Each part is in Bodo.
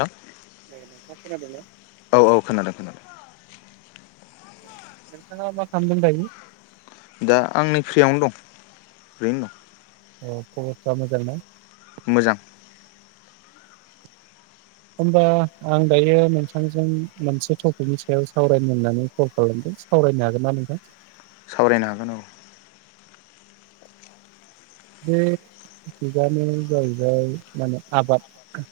हेल ओ नोंथाङा खोनादोंना औ औ खोनादों खोनादों। नोंथाङा मा खालामदों दायो? दा आंनै फ्रियावनो दं ओरैनो दं। अ खबस्था मोजां ना। मोजां। होमबा आं दायो नोंथांजों मोनसे टपिकनि सायाव सावरायनो होननानै कल खालामदों सावरायनो हागोन ना नोंथां। सावरायनो हागोन औ। बे जुगानो जाहैबाय माने आबाद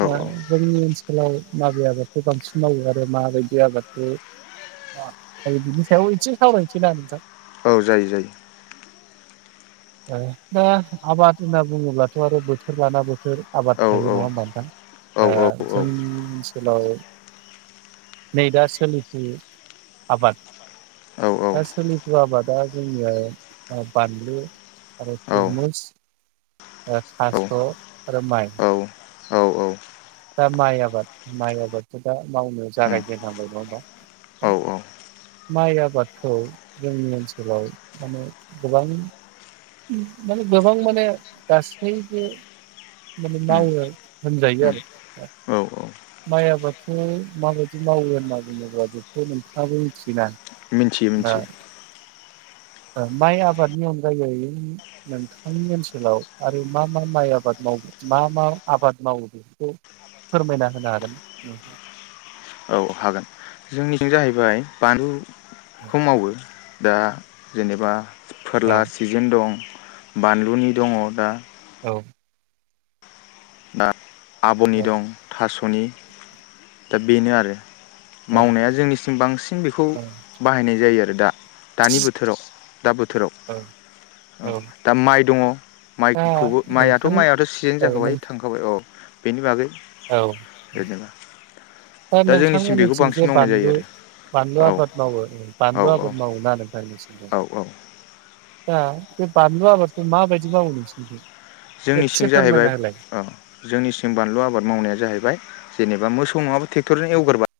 औ जोंनि ओनसोलाव माबे आबादखौ बांसिन मावो आरो माबायदि आबादखौ बिनि सायाव एसे सावरायनोसै ना नोंथां। औ जायो जायो। ओ दा आबाद होनना बुङोब्लाथ आरो बोथोर लाना बोथोर आबाद औ थायो औ नङा होमबा नोंथां औ ओ औ जोंनि ओनसोलाव नै दा सोलिफु आबाद औ दा सोलिफु आबादा जोंनिया बानलु आरो औ थुरमुस थास' आरो माइ दा माइ आबाद माइ आबादखौ दा मावनो जागायजेनहांबाय नङा होबा दा औ माइ आबादखौ जोंनि ओनसोलाव माने गोबां माने गोबां माने गासैबो माने मावो होनजायो आरो औ। माइ आबादखौ माबायदि मावो होनना बुङोब्ला बेखौ नोंथाङाबो मिथियोना। मिथियो दा मिथियो। ओ माइ आबादनि अनगायै नोंथांनि ओनसोलाव आरो मा मा माइ आबाद मावो मा मा आबाद मावो बेफोरखौ फोरमायना होनो हागोन। औ हागोन जोंनिजों जाहैबाय बानलु खौ मावो। दा जेनेबा औ फोरला सिजिन दं बानलुनि दङ दा औ। दा आब'नि औ दं थास' नि दा बेनो आरो औ मावनाया जोंनिसिम बांसिन बेखौ बाहायनाय जायो आरो आरो दा। दानि बोथोराव दा बोथोराव औ औ दा माइ दङ। दा माइखौबो माइआथ' नोंथां माइआथ' सिजेन औ जाखाबाय। अ बेनि बागै औ जेनेबा दा जोंनिसिम बेखौ नोंथांमोननिथिं जे बांसिन मावनाय जायो बानलु बानलु आरो आबाद मावो औ बानलु आबाद मावोना नोंथांमोननिथिजाय। औ औ औ दा बे बानलु आबाद मा बायदि मावयो नोंसिनिथिं? जोंनि सिं जाहैबाय ओ जोंनिसिम बानलु आबाद मावनाया जाहैबाय जेनेबा मोसौ नङाबो टेक्टरजों एवगोरबा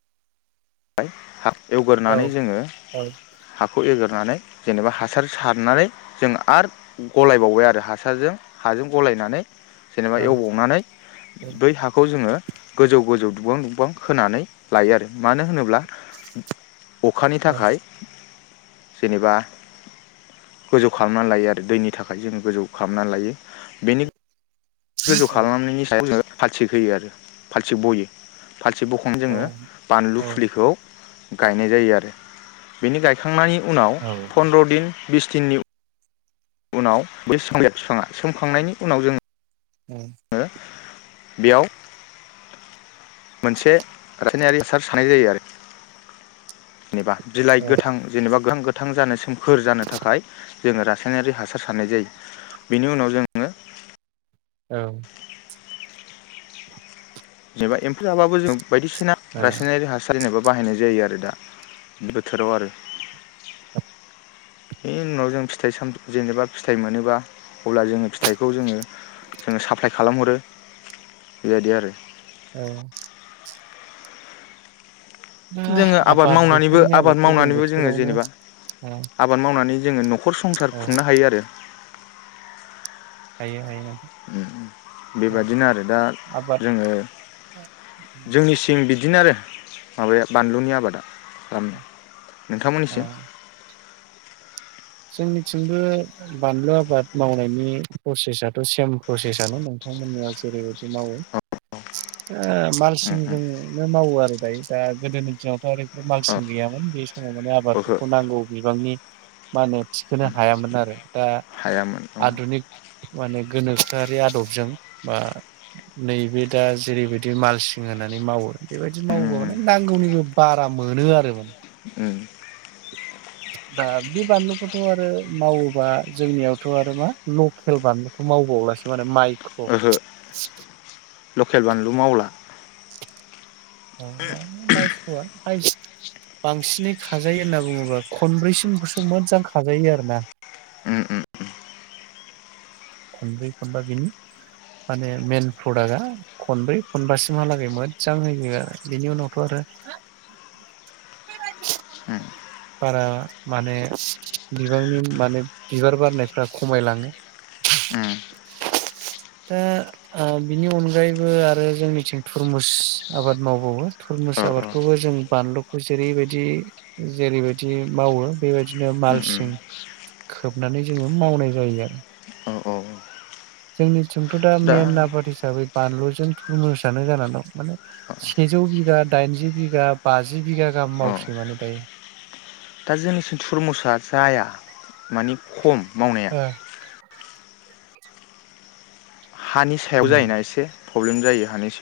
बाय हा औ एवगोरनानै जोङो औ हाखौ एगो नानै जेनेबा हासार सारनानै जों आरो गलायबावबाय आरो हासारजों हाजों गलायनानै जेनेबा औ एवबावनानै बै हाखौ जोङो गोजौ गोजौ दुुबां दुबां होनानै लायो आरो मानो होनो ब्ला अखानि औ थाखाय जेनेबा गोजौ खालामनानै लायो आरो दैनि थाखाय जों गोजौ खालामनानै लायो बेनि गोजौ खालामनायनि सायाव [unintelligible] फालथिख होयो आरो फालथिख बयो फालथिख बखांना जोङो औ बानलु फुलिखौ गायनाय जायो आरो बेनि गायखांनाय उनाव औ फनद्र' दिन बिस दिननिउ उनाव [unintelligible] फिफाङा सोमखांनायनि उनाव जों ओम ङो बेयाव मोनसे [unintelligible] सानाय जायो आरो। जेनेबा बिलाइ औ गोथां जेनेबा गोहां गोद थां जानो सोमखोर जानो थाखाय जोङो रासायनायारि हासार सारनाय जायो बेनि उनाव जोङो औ। जेनेबा एम्फौ जाबाबो जों बायदिसिना रासायनायारि हासार जेनेबोब बाहायनाय जायो आरो दा बोथोराव आरो। बे उनाव जों फिथाइ साम जेनेबा फिथाइ मोनोबा अब्ला जोङो फिथाइखौ जोङो जोङो साप्लाय खालामहरो बेबायदि आरो। औ। औ जोङो आबाद मावनानैबो बोथोरनि आबाद आबादखौ जों मावनानैबो जोङो बोथोरावनो जेनेबा ओ आबाद मावनानै जोंयो न' खर संसार औ खुंनो हायो आरो। हायो हायो नों उम बेबादिनो आरो दा आबाद जोङो जोंनिसिम बि दिनो आरो माबाया बानलुनि आबादा [unintelligible] ओ नोंथामोननिसिम जोंनिथिंबो बानलु आबाद मावनायनि प्रसेसाथ' सेम प्रसेसानो नोंथांमोननिया जेरैबायदि मावो ओ मालसिंजोंनो मावो आरो दायो दा गोदोनि दिनावथ' ओरै मालसिं गैयामोन बे औ माने ओहो आबादफोरखौ नांगौ बिबांनि मा होनो थिखोनो हायामोन आरो दा हायामोन औ आधुनिक माने गोनोखोआरि आदबजों बा नैबे दा जेरैबायदि मालसिं होनानै मावो बेबायदि मावोबा माने नांगौनिबो बारा मोनो आरो उम दा बे बानलुखौथ' आरो मावोबा जोंनियावथ' आरो मा लकेल बानलुखौ मावबावलासो आरो माइ ओहो लकेल बानलु मावला। [inaudible] औ दा माइसुआ हाइस बांसिनै खाजायो होनना बुङोब्ला खनब्रैसिमखौसो मोजां खाजायो आरो ना। उम उम खनब्रै खनबा बिनि माने मेन प्रडाक्टआ खनब्रै खनबासिमहालागै मोदजां होयो बेनि उनावथ' आरो बारा माने बिबांनि माने बिबार बारनायफ्रा खमायलाङो। उम दा ओ बिनि अनगायैबो आरो जोंनिथिं थुरमुस आबाद मावबावो थुरमुस औ औ आबादखौबो जों बानलुखौ जेरैबायदि जेरैबायदि मावो बेबायदिनो उम उम मालसिं खोबनानै जोंङो मावनाय जायो आरो। औ औ जोंनि जोंथ' दा मेन आबाद हिसाबै बानलुजों थुरमुसानो जानानै दं माने सेजौ बिगा दाइनजि बिगा बाजि बिगा गाहाम औ मावसै माने दायो। दा जोंनिसिम थुरमुसा जाया मानि खम। मावनाया ओ [inaudible] हानि सायाव जायोना एसे। प्रब्लेम जायो हानिस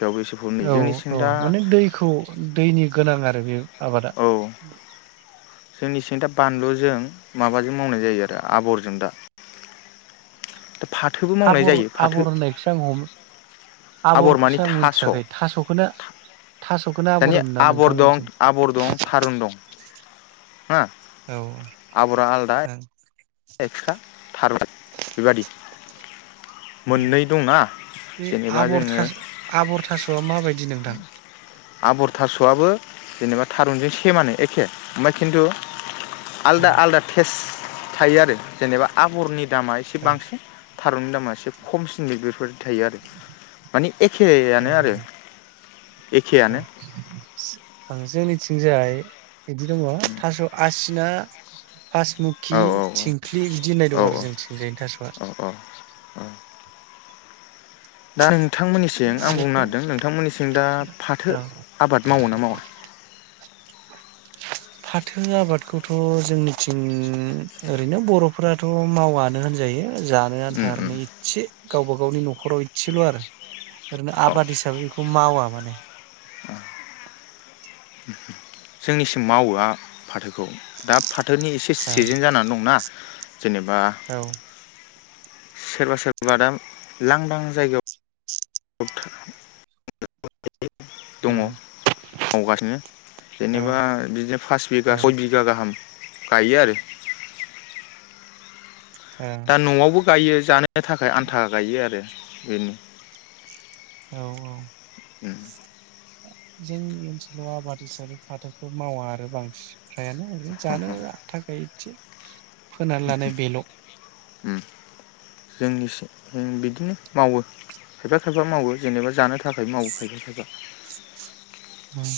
औ औ माने दैखौ दैनि गोनां आरो बे आबादा। जोंनि सिं दा बानलुजों माबाजों मावनाय जायो आरो आबरजों दा। दा फाथोबो मावनाय आबर जायो फाथो आबर होननायखौसो आं हम आबर मानि आबरखौसो आं मोनथियाखै थास'खौनो थास'खौनो आबर दानिया होनोना आबर दं नोंथांमोनजों? आबर दं थारुन दं। हो औ ओं आबरा आलदा एक्सट्रा थार बेबादि ओ मोननै दंना जेनेबा जोंङो मा बायद आबर थास'आबो जेनेबा थारुनजों सेमानो एखे ओमफाय खिन्थु ओ आलदा आलादा टेस। थायो आरो जेनेबा आबरनि दामा एसे औ बांसिन। थारुननि दामा एसे खमसिन बेफोर थायो आरो माने एखेआनो आरो। औ एखेयानो ओ जोंनिथिंजाय बिदि दङ थास आसिना औ फासमुखि औ थिंख्लि बिदि होननाय औ दं आरो जोंनिथिंजायनि थासआ। औ औ दा नों दा थांमोननिसिं आं बुंनो बेफोर नागिरदों नोंथांमोननि सिं दा फाथो औ आबाद मावो ना मावा? फाथो आबादखौथ जोंनिथिं ओरैनो बर'फोराथ मावानो होनजायो जानो उम उम आन्थारनो इसे गावबा गावनि न'खराव इसेल आरो ओरैनो औ आबाद हिसाबै बेखौ मावा माने। जोंनिसिम मावोआ फाथोखौ दा फा थोनि एसे ओ सिजेन जानानै दंना। जेनेबा औ सोरबा सोरबा दाम लांदां जायगाव दङ' उम मावगासिनो औ जेनेबा बिदिनो फास औ बिगा सय बिगा गाहाम गायो आरो। दा न'आवबो गायो जानो थाखाय आन्था गायो आरो। बेनो। औ औ। उम जोंनि ओनसोलाव आबाद हिसाबै फाथोखौ मावा आरो बांसि फ्रायानो ओरै जानो आथा गायो इसे फोनान लानाय बेल'। जोंनिसि ओम बिदिनो मावो खायफा खायफा मावो जेनेबा जानो थाखाय मावो खायफा खायफा। उम।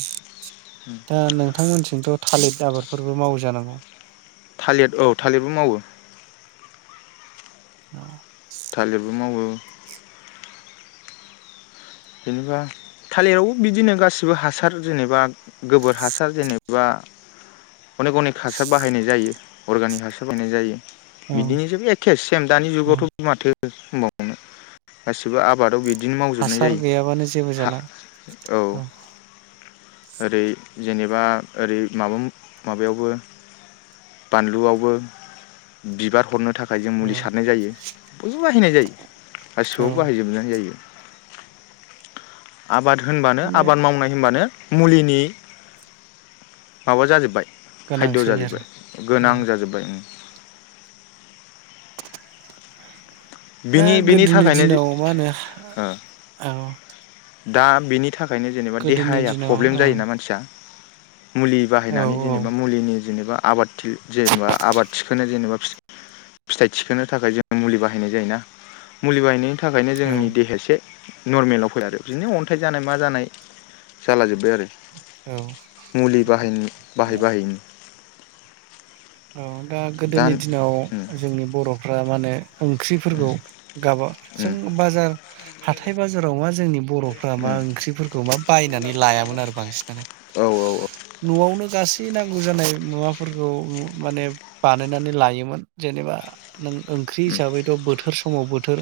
दा नोंथांमोनसिंथ' थालिद आबादफोरबो मावो जानांगौ। थालिर औ थालिरबो मावो। अ थालिरबो मावो। जेनेबा थालिरावबो बिदिनो गासिबो हासार जेनेबा गोबोर हासार जेनेबा अनेक अनेक हासार बाहायनाय जायो अर्गानिक हासार बाहायनाय जायो। बिदिनो जेबो एखे सेम दानि औ जुगावथो माथो [unintelligible] गासिबो आबादाव बि दिनो मावजोबनाय जायो। याबानो जेबो हा जाला। अ। औ ओरै जेनेबा ओरै माबा-माबायावबो बानलुआवबो बिबार हरनो था खाय जों औ मुलि सारनाय जायो। बयबो बाहायनाय जायो गासिबो औ बाहायजोबनायनो जायो। आबाद होनबानो माने आबाद मावनाय होनबानो मुलिनि माबा जाजोब्बाय। खायद' गोनांसै आरो जाजोब्बाय गोनां औ जाजोब्बाय उम। दा बिनि बेनि गोदोनि थाखायनो दिनाव मा होनो हा औ। दा बिनि थाखायनो जेनेबा गोदोनि देहाया दिनाव प्रब्लेम ओं जायोना मानसिया। मुलि औ बाहायनानै जेनेबा मुलिनि जेनेबा आबाद थि जेनबा आबाद थिखोनो जेनबा फिथाइ थिखोनो थाखाय जों मुलि बाहाय। बाहायनाय जायोना मुलि बायनाय नि थाखायनो औ जोंनि देहासे नर्मेलाव फै आरो बिदिनो अन्थाइ जानाय मा जानाय जाला जोब्बाय आरो। औ मुलि बाहयनि बाहाय दा बाहाय औ दा गोदोनि दिनाव उम जोंनि बर'फ्रा मा होनो। ओंख्रिफोरखौ गाबा उम जों बाजार हाथाइ बाजाराव माज जोंनि। बर'फ्रा मा ओंख्रिफोरखौ मा बायनानै लायामोन आरो बांसिनानो औ औ न'आवनो। गासै नांगौ जानाय मुवाफोरखौ। माने बानायनानै लायोमोन। जेनेबा नों ओंख्रि उम हिसाबैथ' बोथोर स समाव बोथोर।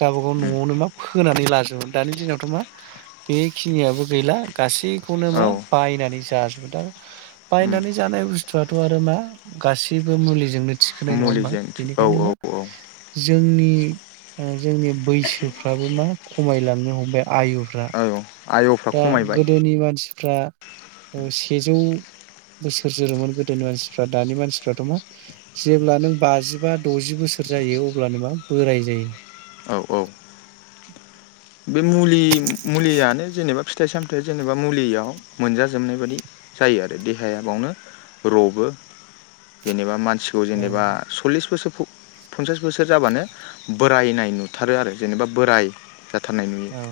गावबागाव उम न'आवनो मा फोनानै लाजोबो दानि दिनावथ' मा बेखिनियाबो गैला गासै। बेखौनो औ मा बायनानैसो। जाजोबो दा उम बायनानै जानाय बुस्थुआथ' आरो मा। गाससिबो मुलिजोंनो। थिखोनाय नङा होमबा मुलिजों औ बेनिखायनो मा औ औ जोंनि ओ जोंनि बैसोफ्राबो मा खमायलांनो हमबाय आयुफ्रा। औ आय'फ्रा दा खमायबाय गोदोनि मानसि फ्रा सेजौ बोसोर जोरोमोन गोदोनि मानसिफ्रा दानि मानसिफ्राथ' मा जेब्ला नों बाजिबा द'जि बोसोर जायो अब्लानो मा बोराय जायो। औ औ बे मुलि मुलियानो जेनेबा फि फिथाइ सामथायाइ जेनेबा मुलियाव मोनजा जोबनाय बादि जायो आरो देहाया बेवनो रबो जेनेबा मान सिगाङ ओ जेनबा सल्लिस बोसोर फ पन्सास बोसोर जाबानो बोरायनाय नुथारो आरो जेनेबा बोराय। जाथारनाय नुयो औ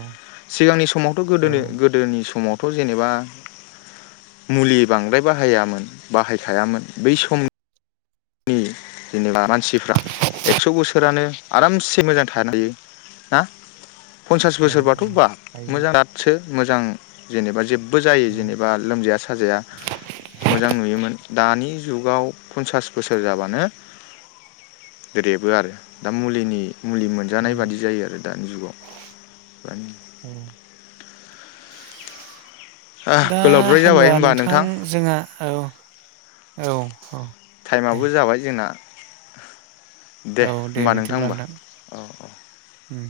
सिगांनि समावथ' औ गोदोनो गोदोनि समाव थ' जेनेबा मुलि बांद्राय बाहायामोन बाहायखायामोन बै सम जेनेबा मान सिफ्रा एक्स' बोसोरानो आरामसे मोजां थानो हायो ना पनसास औ बोसोरबाथ' औ बाब हायोमोन मोजां दादसो मोजां जेनेबा जे बो जायो औ जेनेबा लोमजाया साजाया मोजां नुयोमोन दानि जुगाव पनसास बोसोर जाबानो रेबोआरो दा मुलिनि मुलि औ मोनजानाय बादि जायो आरो दानि जुगाव औ [unintelligible] दा गोलावद्राय जाबाय होनबा होमबा नोंथां जोङा औ औ औ दे टाइमाबो जाबाय जोंना [inaudible] दे होमबा नोंथां होमबा औ औ उम।